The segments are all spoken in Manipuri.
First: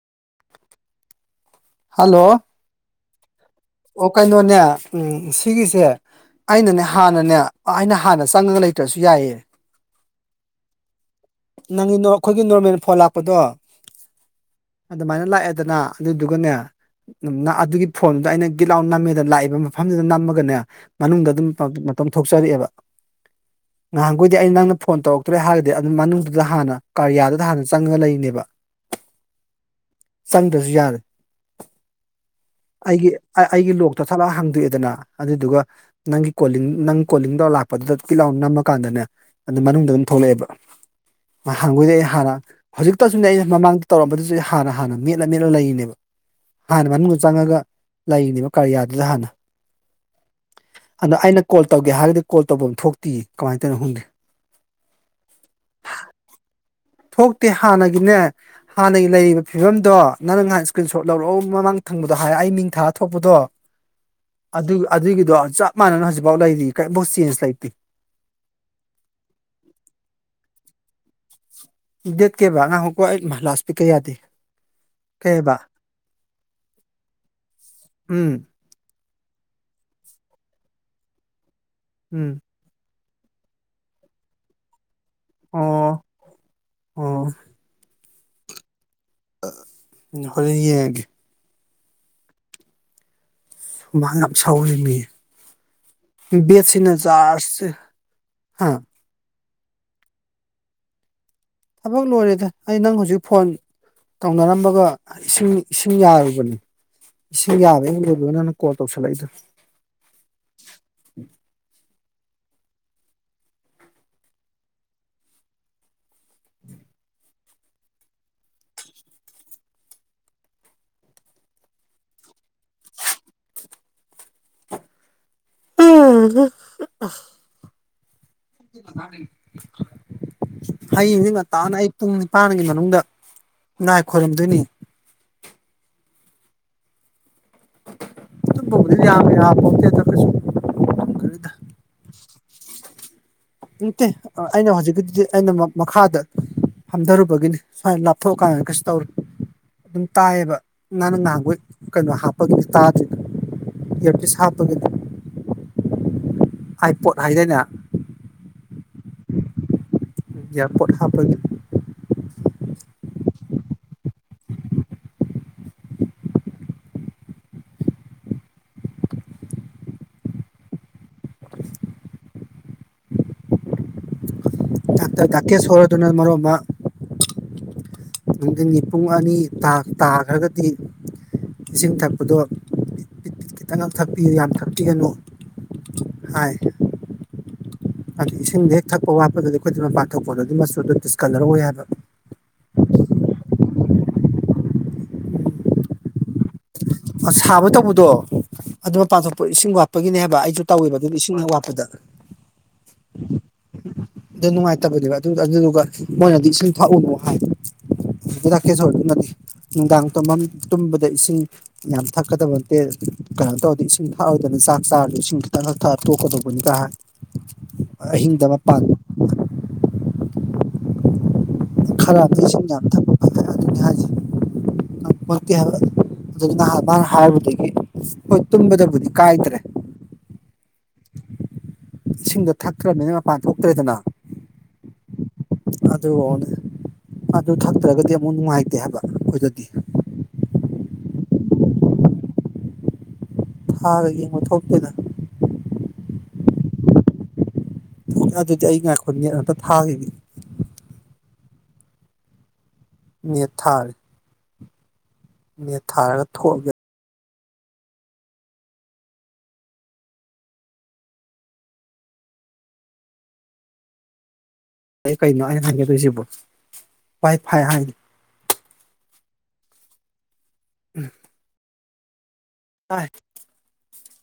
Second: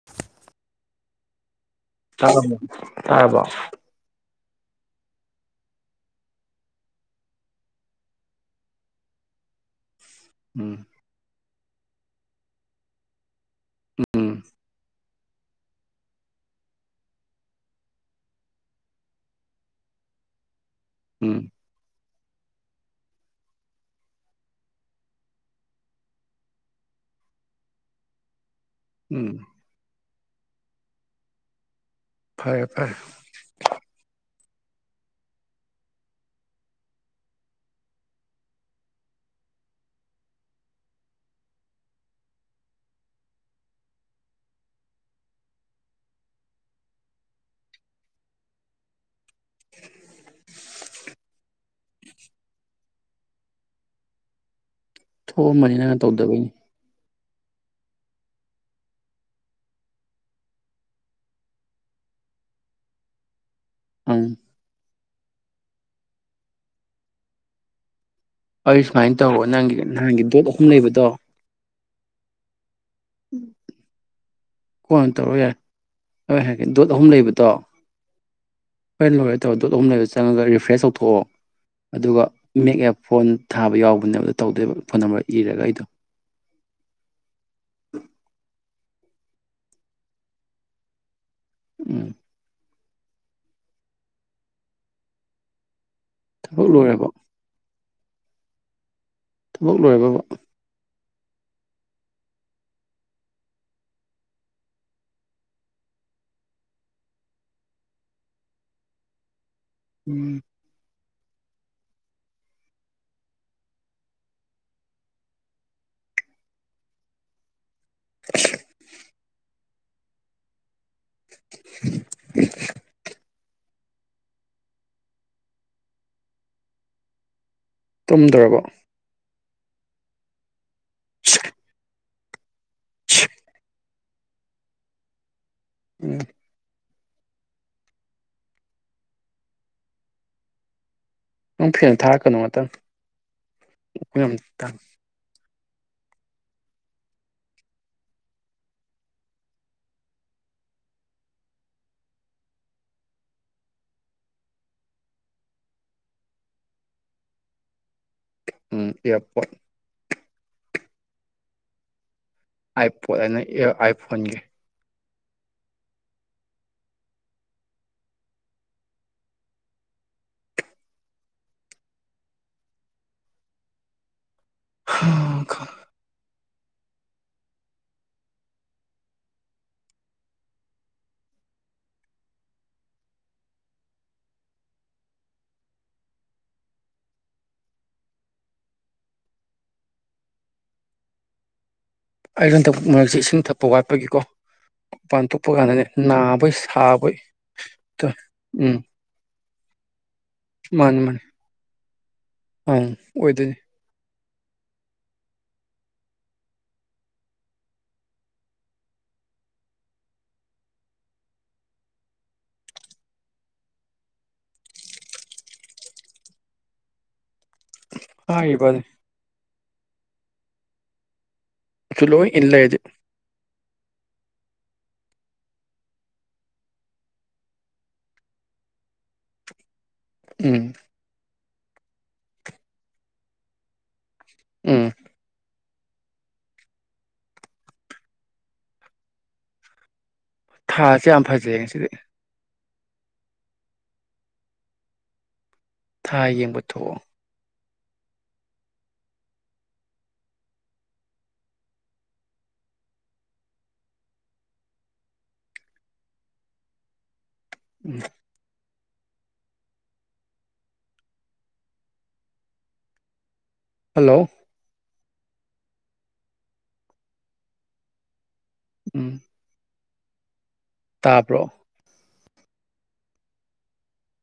[inaudible] ꯍꯜꯂꯣ ꯇꯥ ꯇꯥꯕ ꯑꯣ ꯀꯩꯅꯣꯅꯦ ꯎꯝ ꯁꯤꯒꯤꯁꯦ ꯑꯩꯅꯅꯦ ꯍꯥꯟꯅꯅꯦ ꯑꯩꯅ ꯍꯥꯟꯅ ꯆꯪꯉꯒ ꯂꯩꯇ꯭ꯔꯁꯨ ꯌꯥꯏꯌꯦ ꯎꯝ ꯅꯪꯒꯤ ꯑꯩꯈꯣꯏꯒꯤ ꯅꯣꯔꯃꯦꯜ ꯐꯣꯟ ꯂꯥꯛꯄꯗꯣ ꯎꯝ ꯑꯗꯨꯃꯥꯏꯅ ꯂꯥꯛꯑꯦꯗꯅ ꯑꯗꯨꯗꯨꯒꯅꯦ ꯑꯗꯨꯒꯤ ꯐꯣꯟꯗꯨꯗ ꯑꯩꯅ ꯒꯤꯠ ꯑꯥꯎꯟ ꯅꯝꯃꯦꯗ ꯂꯥꯛꯏꯕ ꯃꯐꯝꯗꯨꯗ ꯅꯝꯃꯒꯅꯦ ꯃꯅꯨꯡꯗ ꯎꯝ ꯑꯗꯨꯝ ꯇꯣꯝꯊꯣꯛꯆꯔꯛꯑꯦꯕ ꯉꯍꯥꯟꯈꯣꯏꯗꯤ ꯑꯩ ꯅꯪꯅ ꯐꯣꯟ ꯇꯧꯔꯛꯇ꯭ꯔꯦ ꯍꯥꯏꯔꯒꯗꯤ ꯑꯗꯨꯝ ꯃꯅꯨꯡ ꯑꯗꯨꯗ ꯍꯥꯟꯅ ꯀꯔꯤꯌꯥꯗꯨꯗ ꯍꯥꯟꯅ ꯆꯪꯉꯒ ꯂꯩꯔꯤꯅꯦꯕ ꯎꯝ ꯆꯪꯗ꯭ꯔꯁꯨ ꯌꯥꯔꯦ ꯐꯔꯦ ꯐꯔꯦ ꯑꯩꯒꯤ ꯑꯩꯒꯤ ꯂꯣꯛꯇꯣ ꯊꯠꯂꯛꯑ ꯍꯥꯡꯗꯣꯛꯑꯦꯗꯅ ꯑꯗꯨꯗꯨꯒ ꯅꯪꯒꯤ ꯀꯣꯂꯤꯡ ꯅꯪ ꯀꯣꯂꯤꯡ ꯇꯧꯔ ꯂꯥꯛꯄꯗꯨꯗ ꯑꯗꯨꯀꯤ ꯂꯥꯎ ꯅꯝꯃꯀꯥꯟꯗꯅꯦ ꯑꯗꯨ ꯃꯅꯨꯡꯗ ꯑꯗꯨꯝ ꯊꯣꯛꯂꯛꯑꯦꯕ ꯍꯪꯒꯣꯏꯗ ꯑꯩ ꯍꯥꯟꯅ ꯍꯧꯖꯤꯛꯇꯁꯨꯅꯦ ꯑꯩꯅ ꯃꯃꯥꯡꯗ ꯇꯧꯔꯝꯕꯗꯨꯁꯨ ꯑꯩ ꯍꯥꯟꯅ ꯍꯥꯟꯅ ꯃꯦꯠꯂ ꯃꯦꯠꯂ ꯂꯩꯔꯤꯅꯦꯕ ꯍꯥꯟꯅ ꯃꯅꯨꯡꯗ ꯆꯪꯉꯒ ꯂꯩꯔꯤꯅꯦꯕ ꯀꯔꯤꯌꯥꯗꯨꯗ ꯍꯥꯟꯅ ꯑꯗꯣ ꯑꯩꯅ ꯀꯣꯜ ꯇꯧꯒꯦ ꯍꯥꯏꯔꯒꯗꯤ ꯀꯣꯜ ꯇꯧꯕ ꯑꯃ ꯊꯣꯛꯇꯤ ꯀꯃꯥꯏ ꯇꯧꯅꯣ ꯍꯣꯡꯪꯗꯦ ꯊꯣꯛꯑꯝꯃꯅꯤꯅꯪ ꯇꯧꯗꯕꯩꯅꯤ ꯊꯣꯛꯇꯦ ꯍꯥꯟꯅꯒꯤꯅꯦ ꯍꯥꯟꯅꯒꯤ ꯂꯩꯔꯤꯕ ꯐꯤꯕꯝꯗꯣ ꯅꯪ ꯉꯥꯏꯍꯥꯟ ꯏꯁꯀ꯭ꯔꯤꯟ ꯁꯣꯠ ꯂꯧꯔꯣ ꯃꯃꯥꯡ ꯊꯪꯕꯗꯣ ꯍꯥꯏ ꯑꯩ ꯃꯤꯡ ꯊꯥꯔ ꯊꯣꯛꯄꯗꯣ [inaudible] ꯑꯗꯨ ꯑꯗꯨꯒꯤꯗꯣ ꯆꯞ ꯃꯥꯟꯅꯅ ꯍꯧꯖꯤꯐꯥꯎ ꯂꯩꯔꯤ ꯀꯔꯤꯝꯐꯥꯎ ꯆꯦꯟꯖ ꯂꯩꯇꯦ ꯑꯩ ꯁꯨꯃꯥꯏꯅ ꯇꯧꯔꯣ ꯅꯪꯒꯤ ꯅꯍꯥꯟꯒꯤ ꯗꯣꯠ ꯑꯍꯨꯝ ꯂꯩꯕꯗꯣ ꯗꯦꯠ ꯀꯦ ꯕ ꯑꯉꯥꯡꯍꯀꯣ ꯑꯩ ꯂꯥꯁ ꯄꯤꯛ ꯀꯩ ꯌꯥꯗꯦ ꯀꯣꯟ ꯇꯧꯔꯣ ꯌꯥꯔꯦ ꯀꯩꯕ ꯍꯣꯏ ꯍꯥꯏꯔꯒꯦ ꯗꯣꯠ ꯑꯍꯨꯝ ꯂꯩꯕꯗꯣ ꯎꯝ ꯍꯣꯏ ꯂꯣꯏꯔꯦ ꯇꯧꯔ ꯠ ꯑꯍꯨꯝ ꯂꯩꯕꯗ ꯆꯪꯉꯒ ꯔꯤꯐ꯭ꯔꯦꯁ ꯇꯧꯊꯣꯛꯑꯣ ꯑꯗꯨꯒ ꯎꯝ ꯃꯦꯛꯑꯦ ꯐꯣꯟ ꯊꯥꯕ ꯌꯥꯎꯕꯅꯦꯕꯗꯣ ꯇꯧꯗꯣꯏꯕ ꯐꯣꯟ ꯅꯝꯕꯔ ꯏꯔꯒ ꯑꯩꯗꯣ ꯑꯣ ꯑꯣ ꯎꯝ ꯍꯣꯔꯦꯟ ꯌꯦꯡꯉꯒꯦ [unintelligible] ꯁꯨꯃꯥꯡ ꯌꯥꯝ ꯁꯧꯔꯤꯅꯤ ꯊꯕꯛ ꯕꯦꯠꯁꯤꯅ ꯂꯣꯏꯔꯕꯣ ꯆꯖꯥꯔꯖꯁꯦ ꯍꯥ ꯊꯕꯛ ꯂꯣꯏꯔꯕ ꯊꯕꯛ ꯂꯣꯏꯔꯦꯗ ꯑꯩ ꯅꯪ ꯍꯧꯖꯤꯛ ꯐꯣꯟ ꯇꯧꯅꯔꯝꯃꯒ ꯏꯁꯤꯡ ꯏꯁꯤꯡ ꯌꯥꯔꯨꯕꯅꯤ ꯏꯁꯤꯡ ꯌꯥꯔꯦ ꯂꯣꯏꯕꯣꯏꯅ ꯅꯪ ꯀꯣꯜ ꯇꯧꯁꯜꯂꯛꯏꯗꯣ ꯎꯝ ꯏꯝꯝ ꯏꯃꯝ ꯎꯝ ꯇꯨꯝꯗ꯭ꯔꯕ ꯍꯌꯦꯡꯁꯤ ꯉꯇꯥꯅ ꯑꯌꯛ ꯄꯨꯡ ꯅꯤꯄꯥꯟꯒꯤ ꯃꯅꯨꯡꯗ ꯅꯥꯥꯏ ꯈꯣꯏꯔꯝꯗꯣꯏꯅꯤ ꯑ ꯃ ꯌꯥꯃꯦ ꯍꯥ ꯄꯣ ꯆꯦꯗ ꯀꯁꯨ ꯅꯨꯡꯐꯤꯅ ꯊꯥꯀꯅꯨ ꯃꯇꯪ ꯏꯠꯇꯦ ꯑꯩꯅ ꯍꯧꯖꯤꯛꯀꯤꯗꯤ ꯑꯩꯅ ꯃꯈꯥꯗ ꯐꯝꯊꯔꯨꯕꯒꯤꯅꯤ ꯁꯨꯃꯥꯏꯅ ꯂꯥꯞꯊꯣꯛꯑꯀꯥꯟꯗ ꯀꯩꯁꯨ ꯇꯧꯔꯤ ꯑꯗꯨꯝ ꯇꯥꯏꯌꯦꯕ ꯅꯅ ꯅꯍꯥꯡꯕ ꯀꯩꯅꯣ ꯍꯥꯞꯄꯒꯤ ꯇꯥꯗ꯭ꯔꯤꯗꯣ ꯁꯥ ꯇꯒꯗ ꯍꯥꯏ ꯄꯣꯠ ꯍꯥꯏꯗꯅ ꯎꯝ ꯌꯥꯄ ꯌꯥꯌꯥ ꯄꯠꯥꯞ ꯂꯩ ꯑꯥꯏ ꯄꯣꯠ ꯍꯥꯏꯅ ꯑꯥꯏꯐꯣꯟꯒꯤ ꯍꯥ ꯇꯥꯛꯀꯦ ꯁꯣꯔꯣꯗꯨꯅ ꯃꯔꯛ ꯑꯃ ꯅꯨꯡꯊꯤꯤꯟꯒꯤ ꯄꯨꯡ ꯑꯅꯤ ꯇꯥꯈ꯭ꯔꯒꯗꯤ ꯏꯁꯤꯡ ꯊꯛꯄꯗꯣ ꯈꯤꯇꯪ ꯊꯛꯄꯤꯌꯨ ꯌꯥꯝ ꯊꯛꯄꯤꯒꯅꯨ ꯍꯥꯏ ꯑꯗꯨꯗ ꯏꯁꯤꯡꯗ ꯍꯦꯛ ꯊꯛꯄ ꯋꯥꯠꯄꯗꯗꯤ ꯑꯩꯈꯣꯏꯗ ꯃ ꯄꯥꯟꯊꯣꯛꯄꯗ ꯑꯗꯨꯝ ꯃꯆꯨꯗꯣ ꯇꯗꯤꯤꯁꯀꯜꯂꯔꯣꯏ ꯍꯥꯏꯕ ꯑꯩꯅ ꯊꯕꯛ ꯃꯔꯛꯁꯦ ꯏꯁꯤꯡ ꯊꯛꯄ ꯋꯥꯠꯄꯒꯤꯀꯣ ꯃꯄꯥꯟ ꯊꯣꯛꯄ ꯀꯥꯟꯗꯅꯦ ꯅꯥꯕ ꯑ ꯁꯥꯕ ꯇꯧꯕꯗꯣ ꯎꯝ ꯑꯗꯨ ꯄꯥꯊꯣꯛꯄ ꯏꯁꯤꯡ ꯋꯥꯠꯄꯒꯤꯅꯦ ꯍꯥꯏꯕ ꯑꯩꯁꯨ ꯇꯧꯋꯦꯕ ꯃꯥꯅꯤ ꯑꯗꯨꯝ ꯃꯥꯅꯤ ꯏꯁꯤꯡ ꯋꯥꯠꯄꯗ ꯑꯪ ꯑꯣꯏꯗꯣꯏꯅꯤ ꯑꯗꯨ ꯅꯨꯡꯉꯥꯏꯇꯕꯅꯦꯕ ꯑꯗꯨ ꯑꯗꯨꯗꯨꯒ ꯃꯣꯏꯅꯗꯤ ꯏꯁꯤꯡ ꯊꯛꯎꯅꯣ ꯍꯥꯏ ꯔꯥꯀꯦꯁꯣꯔ ꯑꯗꯨꯅꯗꯤ ꯅꯨꯡꯗꯥꯡꯐꯝ ꯇꯨꯝꯕꯗ ꯏꯁꯤꯡ ꯌꯥꯝ ꯊꯛꯀꯗꯕ ꯅꯠꯇꯦ ꯀꯩꯅꯣ ꯇꯧꯔꯗꯤ ꯏꯁꯤꯡ ꯊꯛꯑꯗꯅ ꯆꯥꯛ ꯆꯥꯔꯁꯨ ꯏꯁꯤꯡ ꯈꯤꯇꯛ ꯍ ꯊꯛ ꯇꯣꯛꯀꯗꯧꯕꯅꯤ ꯀꯥꯏ ꯏꯝꯃ ꯑꯍꯤꯡꯗ ꯃꯄꯥꯟ ꯈꯔꯗꯤ ꯏꯁꯤꯡ ꯌꯥꯝ ꯊꯛ ꯕꯤꯝ ꯄꯀꯦ ꯍꯥꯏꯕ ꯑꯗꯨ ꯅꯍꯥꯟ ꯅꯍꯅ ꯍꯥꯏꯔꯕꯗꯒꯤ ꯍꯣꯏ ꯇꯨꯝꯕꯗꯕꯨꯗꯤ ꯀꯥꯏꯗ꯭ꯔꯦ ꯎꯝ ꯏꯁꯤꯡꯗꯣ ꯊꯛꯇ꯭ꯔꯕꯅꯤꯅ ꯃꯄꯥꯟ ꯊꯣꯛꯇ꯭ꯔꯦꯗꯅ ꯎꯝ ꯑꯗꯨꯅꯦ ꯑꯗꯨ ꯊꯛꯇ꯭ꯔꯒꯗꯤ ꯑꯃꯨꯛ ꯅꯨꯡꯉꯥꯏꯇꯦ ꯍꯥꯏꯕ ꯑꯩꯈꯣꯏꯗꯗꯤ ꯊꯥꯁꯦ ꯌꯥꯝ ꯐꯖꯩ ꯌꯦꯡꯁꯗꯤ ꯍꯥꯏꯗꯒꯤ ꯌꯦ ꯃꯠ ꯍꯣꯇꯅ ꯊꯥ ꯌꯦꯡꯕ ꯊꯣꯛꯑꯣ ꯑꯗꯨꯗꯤ ꯑꯩ ꯉꯥꯛꯈꯨꯅꯤꯅ ꯑꯝꯇ ꯊꯥꯈꯤꯅꯤ ꯌꯦꯠ ꯊꯥꯔ ꯃꯤ ꯊꯥꯔꯒ ꯊꯣꯛꯑꯒꯦ ꯎꯝ ꯍꯜꯂꯣ ꯑꯩ ꯀꯩꯅꯣ ꯑꯩꯅ ꯍꯥꯏꯪꯒꯗꯣꯏꯁꯤꯕ ꯐꯥꯏ ꯐꯥꯏ ꯍꯥꯏꯗꯤ ꯎꯝ ꯇꯥꯕ꯭ꯔꯣ ꯑ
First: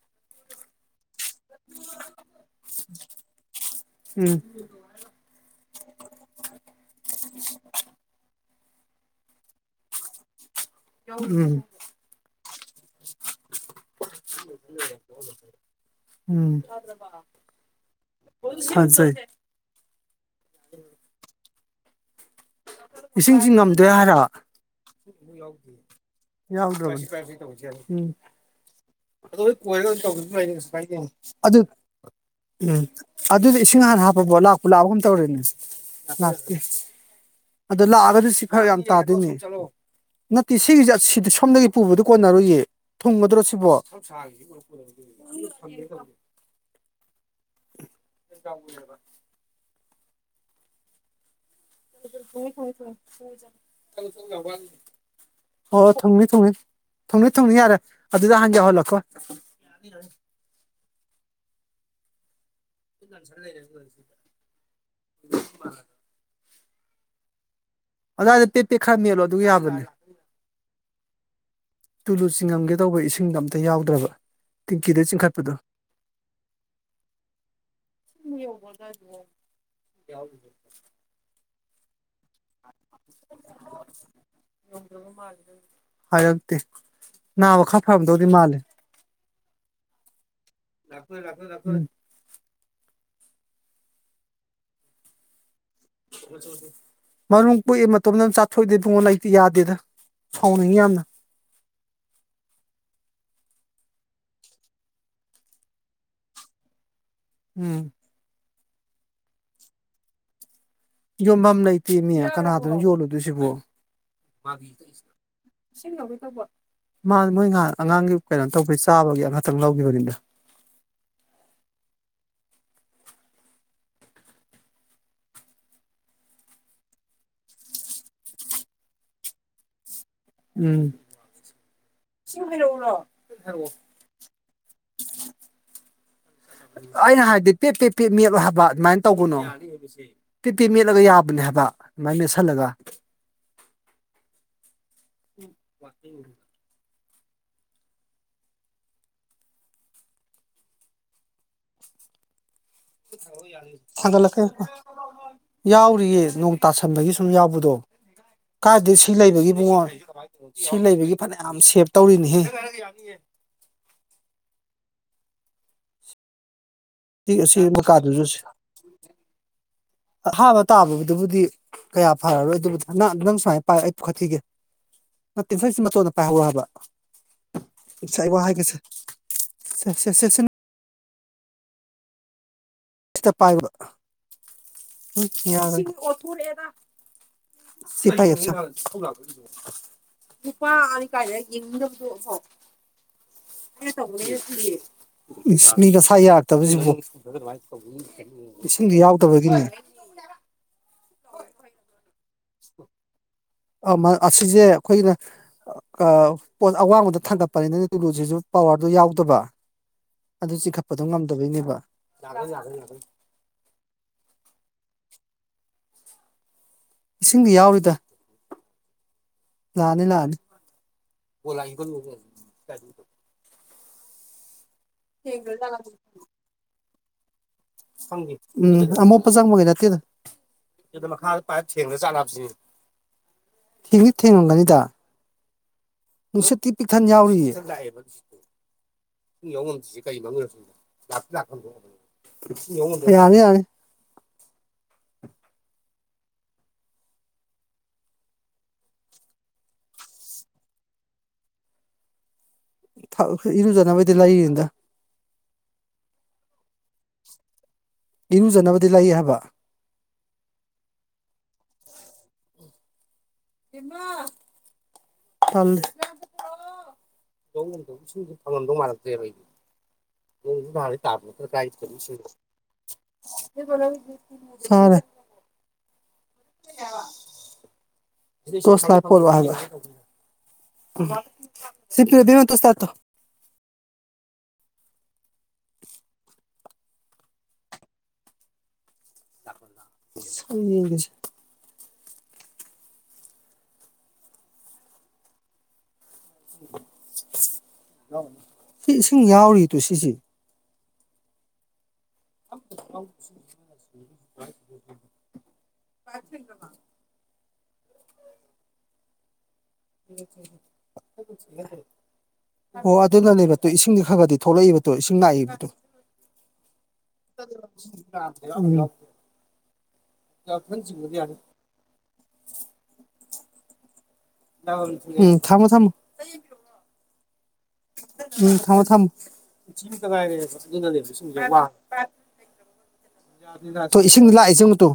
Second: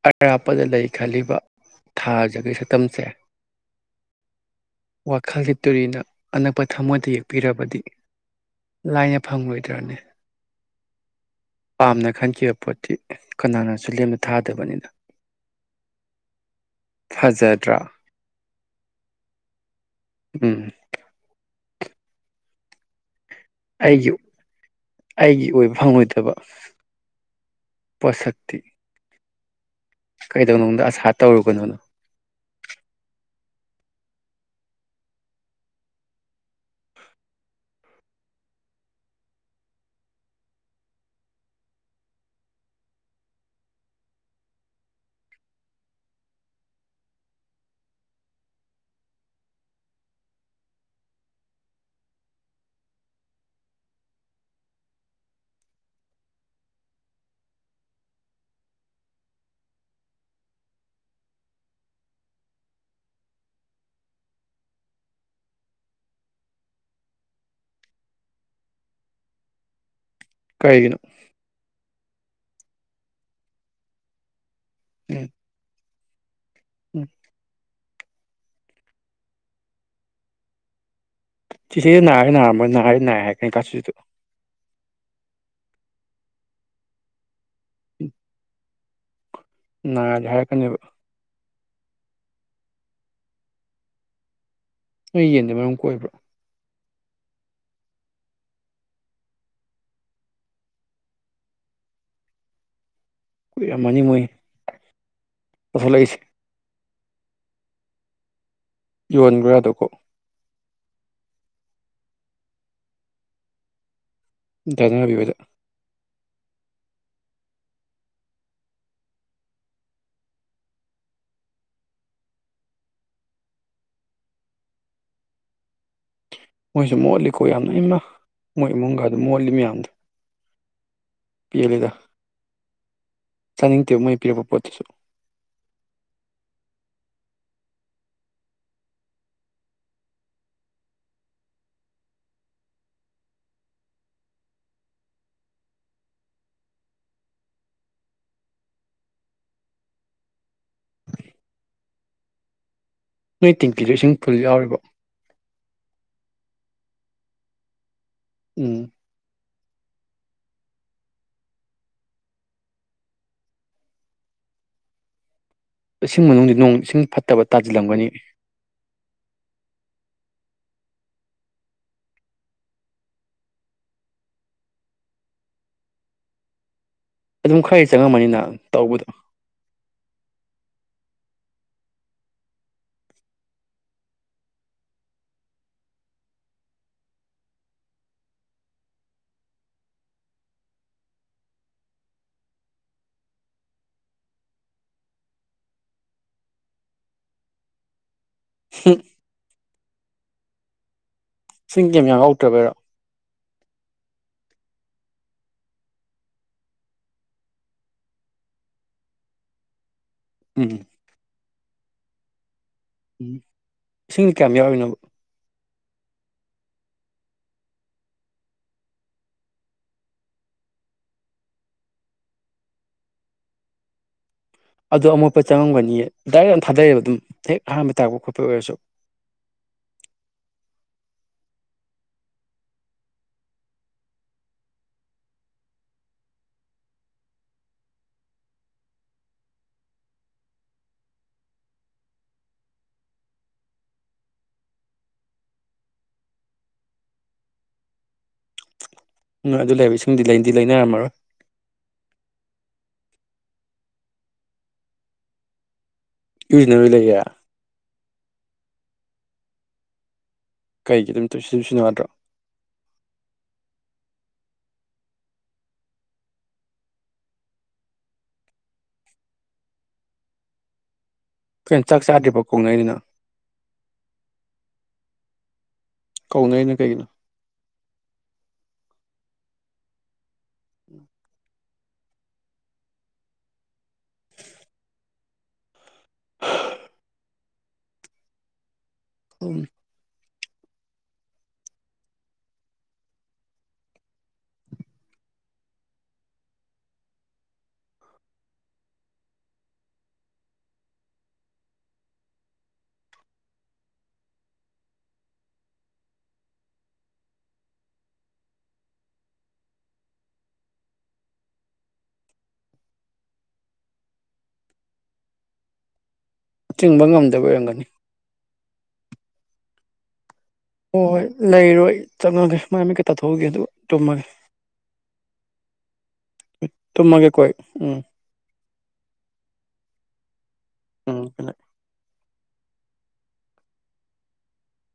ꯑꯔꯥꯞꯄꯗ ꯂꯩ ꯈꯜꯂꯤꯕ ꯊꯥꯖꯒꯤ ꯁꯛꯇꯝꯁꯦ ꯎꯝ ꯋꯥꯈꯜꯒꯤ ꯇꯨꯔꯤꯅ ꯑꯅꯛꯄ ꯊꯃꯣꯏꯗ ꯌꯦꯛꯄꯤꯔꯕꯗꯤ ꯂꯥꯏꯅ ꯐꯪꯂꯪꯂꯣꯏꯗ꯭ꯔꯅꯦ ꯌꯥ ꯄꯥꯝꯅ ꯈꯟꯈꯤꯕ ꯄꯣꯠꯇꯤ ꯀꯅꯥꯅꯁꯨ ꯂꯦꯝꯅ ꯊꯥꯗꯕꯅꯤꯅ [inaudible] ꯎꯝ ꯐꯖꯗ꯭ꯔꯥ ꯐ ꯁꯥꯏ ꯎꯝ ꯏꯁꯤꯡꯁꯤ ꯉꯝꯗꯦ ꯑꯩꯒꯤ ꯍꯥꯏꯔ ꯑꯩꯒꯤ ꯑꯣꯏꯕ ꯐꯪꯉꯣꯏꯗꯕ ꯌꯥꯎꯗ꯭ꯔꯣ ꯎꯝ ꯄꯣꯠꯁꯛꯇꯤ ꯑꯗꯨ ꯀꯣꯏꯔ ꯇꯧꯥꯏ ꯀꯩꯗꯧꯅꯨꯡꯗ ꯑꯁꯥ ꯑꯗꯨ ꯇꯧꯔꯨꯒꯅꯣꯅ ꯎꯝ ꯑꯗꯨꯗꯤ ꯏꯁꯤꯡ ꯍꯥꯟꯅ ꯍꯥꯞꯄꯕ ꯂꯥꯛꯄ ꯂꯥꯛꯄꯒꯨꯝ ꯇꯧꯔꯦꯅꯦ ꯂꯥꯛꯇꯦ ꯑꯗꯣ ꯂꯥꯛꯑꯒꯗꯤ ꯁꯤ ꯈꯔ ꯌꯥꯝ ꯇꯥꯗꯣꯏꯅꯦ ꯅꯠꯇꯦ ꯁꯤꯒꯤꯁꯦ ꯁꯤꯗꯤ ꯁꯣꯝꯗꯒꯤ ꯄꯨꯕꯗꯨ ꯀꯣꯟꯅꯔꯨꯏꯌꯦ ꯊꯨꯡꯒꯗ꯭ꯔꯣ ꯁꯤꯕꯣ ꯁ ꯁꯥꯥ ꯀ [inaudible] ꯑꯣꯣꯏ ꯊꯣꯡꯅꯤ ꯊꯨꯡꯅꯤ ꯊꯣꯡꯅꯤ ꯊꯨꯡꯅꯤ ꯌꯥꯔꯦ ꯑꯗꯨꯗ ꯍꯥꯟ ꯌꯧꯍꯜꯂꯛꯀꯣ [inaudible] ꯀꯥꯟꯁꯔ ꯂꯩꯅ ꯂꯁꯤꯗ ꯑꯗꯨꯖꯥꯏꯗ ꯇ ꯄꯦꯠꯦꯛ ꯈꯔ ꯃꯦꯜꯠꯂꯣ ꯑꯗꯨ ꯌꯥꯕꯅꯦ ꯀꯩꯒꯤꯅꯨ ꯇꯨꯂꯨ ꯆꯤꯡꯉꯝꯒꯦ ꯇꯧꯕ ꯏꯁꯤꯡꯗꯣ ꯑꯝꯇ ꯌꯥꯎꯗ꯭ꯔꯕ ꯇꯤꯡꯀꯤꯗ ꯎꯝ ꯆꯤꯡꯈꯠꯄꯗꯣ ꯎꯝ ꯌꯥ ꯁꯤꯤꯁꯦꯅꯥꯏ ꯅꯥꯔꯃꯣꯏ ꯍꯏ ꯅꯥꯏ ꯍꯥꯏ ꯀꯩꯅꯩ ꯀꯥꯁꯨꯗꯣ ꯍꯥꯏꯛꯇ ꯅꯥ ꯃꯈ ꯈꯥ ꯐꯝꯗꯧꯗꯤ ꯃꯥꯜꯂꯦ ꯅꯔ ꯀ ꯂꯥꯛꯣꯏ ꯂꯥꯛꯀꯣꯏ ꯂꯥꯛꯈꯣꯏꯅꯤ ꯅꯣꯏ ꯌꯦꯟꯗꯦ ꯃꯔꯝ ꯀꯣꯏꯕ ꯍꯧꯆ ꯑꯗꯨ ꯃꯔꯨꯝ ꯀꯣꯛꯑ ꯃꯇꯝꯗ ꯑꯗꯨ ꯆꯥꯊꯣꯛꯏꯗꯦ ꯐꯨꯡꯉꯣꯟ ꯂꯩꯇ ꯌꯥꯗꯦꯗ ꯁꯥꯎꯅꯤꯡꯉꯤ ꯌꯥꯝꯅ ꯀꯨꯏ ꯑꯃꯅꯤ ꯃꯣꯏ ꯄꯨꯊꯂꯛꯏꯁꯤ ꯎꯝ ꯌꯣꯟꯈ꯭ꯔꯥꯗ ꯀꯣ ꯌꯣꯟꯐꯝ ꯂꯩꯇꯦꯅꯦ ꯀꯅꯥꯗꯝ ꯌꯣꯜꯂꯨꯗꯣꯏꯁꯤꯕꯣ ꯗꯥꯏꯅꯕꯤꯍꯣꯏꯗ ꯃꯥ ꯃꯣꯏ ꯉꯍꯥꯟ ꯑꯉꯥꯡꯒꯤ ꯀꯩꯅꯣ ꯇꯧꯕꯒꯤ ꯆꯥꯕꯒꯤ ꯑꯃꯈꯇꯪ ꯂꯧꯈꯤꯕꯅꯤꯅ ꯃꯣꯏꯁꯨ ꯃꯣꯠꯂꯤꯀꯣ ꯌꯥꯝꯅ ꯏꯃ ꯃꯣꯏ ꯏꯃꯨꯡꯒꯗ ꯃꯣꯠꯂꯤ ꯃꯌꯥꯝꯗꯣ ꯎꯝ ꯄꯤꯍꯂꯗ ꯆꯥꯅꯤꯡꯗꯦ ꯃꯣꯏ ꯄꯤꯔꯛꯄ ꯄꯣꯠꯇꯨꯁꯨ ꯑꯩꯅ ꯍꯥꯏꯗꯤ ꯄꯦꯞ ꯇꯦꯞ ꯄꯦꯞ ꯃꯦꯞ ꯍꯥꯏꯕ ꯑꯗꯨꯃꯥꯏꯅ ꯇꯧꯕꯅꯨ ꯄꯤ ꯄꯤ ꯃꯦꯠꯂꯒ ꯌꯥꯕꯅꯦ ꯍꯥꯏꯕ ꯑꯗꯨꯃꯥꯏꯅ ꯃꯦꯠꯁꯤꯜꯂꯒ ꯋꯥꯀꯤꯡ ꯅꯣꯏ ꯇꯦꯡꯀꯤꯗꯣ ꯏꯁꯤꯡ ꯊꯗ ꯐꯨꯜ ꯂꯈ ꯌꯥꯎꯔꯤꯕꯣ ꯌꯥꯎꯔꯤꯌꯦ ꯅꯣꯡ ꯇꯥꯁꯟꯕꯒꯤ ꯁꯨꯝ ꯌꯥꯎꯕꯗꯣ ꯎꯝ ꯀꯥꯏꯗ ꯁꯤ ꯂꯩꯕꯒꯤ ꯨꯡꯉꯣ ꯁꯤ ꯂꯩꯕꯒꯤ ꯐꯅꯌꯥꯝ ꯁꯦꯞ ꯇꯧꯔꯤꯅꯤꯍꯦ ꯏꯁꯤꯡ ꯃꯅꯨꯡꯗꯗꯤ ꯅꯣꯡ ꯏꯁꯤꯡ ꯁꯤ ꯐꯠꯇꯕ ꯑꯁꯤ ꯇꯥꯁꯤꯜꯂꯝꯒꯅꯤ ꯃꯀꯥꯗꯨꯁꯨ ꯑꯍꯥꯕ ꯇꯥꯕꯗꯨꯕꯨꯗꯤ ꯀꯌꯥ ꯐꯔꯔꯣꯏ ꯑꯗꯨꯕꯨꯗ ꯅꯪ ꯅꯪ ꯁꯨꯃꯥꯏꯅ ꯄꯥꯏ ꯑꯩꯈꯠꯈꯤꯒꯦ ꯅꯠꯇꯦ ꯐꯛꯁꯤ ꯃꯇꯆꯣꯟꯗ ꯄꯥꯏꯍꯧ ꯍꯥꯏꯕ ꯑꯗꯨꯝ ꯈꯔꯗꯤ ꯆꯪꯉꯝꯃꯅꯤꯅ ꯇꯧꯕꯗꯣ ꯁ ꯁꯦ ꯁꯤꯇ ꯄꯥꯏꯌꯨꯕ [unintelligible] ꯀꯨꯄꯥ ꯑ ꯀ ꯌꯦꯗ ꯍꯥꯎ [unintelligible] ꯃꯤꯒꯁꯥ ꯌꯥꯔꯛꯇꯕꯁꯤꯕꯨ ꯏꯁꯤꯡꯗꯥ ꯌꯥꯎꯗꯕꯒꯤꯅꯦ ꯁꯤꯡ ꯀꯦꯝ ꯌꯥꯝ ꯌꯥꯎꯗ꯭ꯔꯕꯔꯣ ꯑ ꯑꯁꯤꯁꯦ ꯑꯩꯈꯣꯏꯅ ꯄꯣ ꯑꯋꯥꯡꯕꯗ ꯊꯥꯡꯒꯠꯄꯅꯤꯅꯅꯦ ꯇꯨꯂꯨꯁꯤꯁꯨ ꯄꯋꯥꯔꯗꯨ ꯌꯥꯎꯗꯕ ꯑꯗꯨ ꯎꯝ ꯆꯤꯈꯠꯄꯗꯣ ꯉꯝꯗꯕꯩꯅꯦꯕ ꯎꯝ ꯏꯁꯤꯡ ꯀꯌꯥꯝ ꯌꯥꯎꯔꯤꯅꯣꯕ ꯏꯁꯤꯡꯗꯤ ꯌꯥꯎꯔꯤꯗ ꯂꯥꯅꯤ ꯂꯥꯅꯤ ꯑꯗꯣ ꯑꯃꯣꯠꯄ ꯆꯪꯉꯝꯒꯅꯤꯌꯦ ꯗꯥꯏꯔꯦꯛ ꯌꯥꯝ ꯊꯥꯗꯩꯑꯦꯕ ꯑꯗꯨꯝ ꯍꯦꯛ ꯑꯍꯥꯟꯕ ꯇꯥꯛꯄ ꯈꯣꯠꯄ ꯑꯣꯏꯔꯁꯨ ꯑ ꯆꯪꯕꯒꯤ ꯅꯠꯇꯦꯅ ꯃꯈꯥꯥꯏ ꯊꯦꯡ ꯆꯥꯅꯕꯅꯦ ꯍꯤꯡꯂꯤꯠ ꯊꯦꯡꯉꯝꯒꯅꯤꯗ ꯅꯨꯡꯁ ꯇꯤ ꯄꯤꯛ ꯈꯅ ꯌꯥꯎꯔꯤ [unintelligible] ꯐ ꯌꯥꯅꯤ ꯌꯥꯅꯤ ꯎ ꯑꯗꯨ ꯂꯩꯕ ꯏꯁꯤꯡꯗꯤ ꯂꯩꯅꯗꯤ ꯂꯩꯅꯔꯝꯃꯔꯣꯏ ꯏꯔꯨꯖꯅꯕꯩꯗꯤ ꯂꯩꯔꯤꯅꯤꯗ ꯌꯨꯖꯤꯅ ꯂꯩ ꯂꯩꯌꯥ ꯏꯔꯨꯖꯅꯕꯗꯤ ꯂꯩ ꯍꯥꯏꯕ [unintelligible] [unintelligible] [unintelligible] [unintelligible] ꯆꯥꯛ ꯆꯥꯗ꯭ꯔꯤꯕ ꯀꯣꯅꯔꯤꯅ ꯐꯔꯦ ꯀꯧꯅꯩꯅ ꯀꯩꯒꯤꯅꯣ [unintelligible] [unintelligible] ꯌꯦꯁ ꯁꯤ ꯏꯁꯤꯡ ꯌꯥꯎꯔꯤꯗꯨ ꯁꯤꯁꯦ [unintelligible] [unintelligible] ꯑꯣ ꯑꯗꯨꯅꯅꯦꯕ ꯏꯁꯤꯡꯗꯤ ꯈꯔ ꯈꯔꯗꯤ ꯊꯣꯛꯂꯛꯏꯕꯇꯨ ꯏꯁꯤꯡ ꯂꯥꯛꯏꯕꯗꯣ ꯆꯤꯡꯕ ꯉꯝꯗꯕ ꯑꯣꯏꯔꯝꯒꯅꯤ [unintelligible] ꯍꯣꯏ ꯍꯣꯏ ꯂꯩꯔꯣꯏ ꯆꯠꯉꯒꯦ ꯃꯥꯏ ꯃꯀꯩ ꯇꯥꯊꯣꯛꯑꯒꯦ ꯑꯗꯨ ꯇꯨꯝꯃꯒꯦ ꯎꯝ ꯊꯝꯃꯣ ꯊꯝꯃꯣ ꯇ ꯃꯥꯒꯦ ꯀꯣꯏ ꯎꯝ ꯎꯝ ꯊꯝꯃꯣ ꯊꯝꯃꯣ ꯀꯗꯥꯥꯏꯔꯦꯅꯅꯦ ꯎꯝ ꯒꯨꯠ ꯅꯥꯏꯠ ꯁ ꯏꯁꯤꯡꯗ ꯂꯥꯛꯏꯁꯤꯉꫭ ꯇꯨ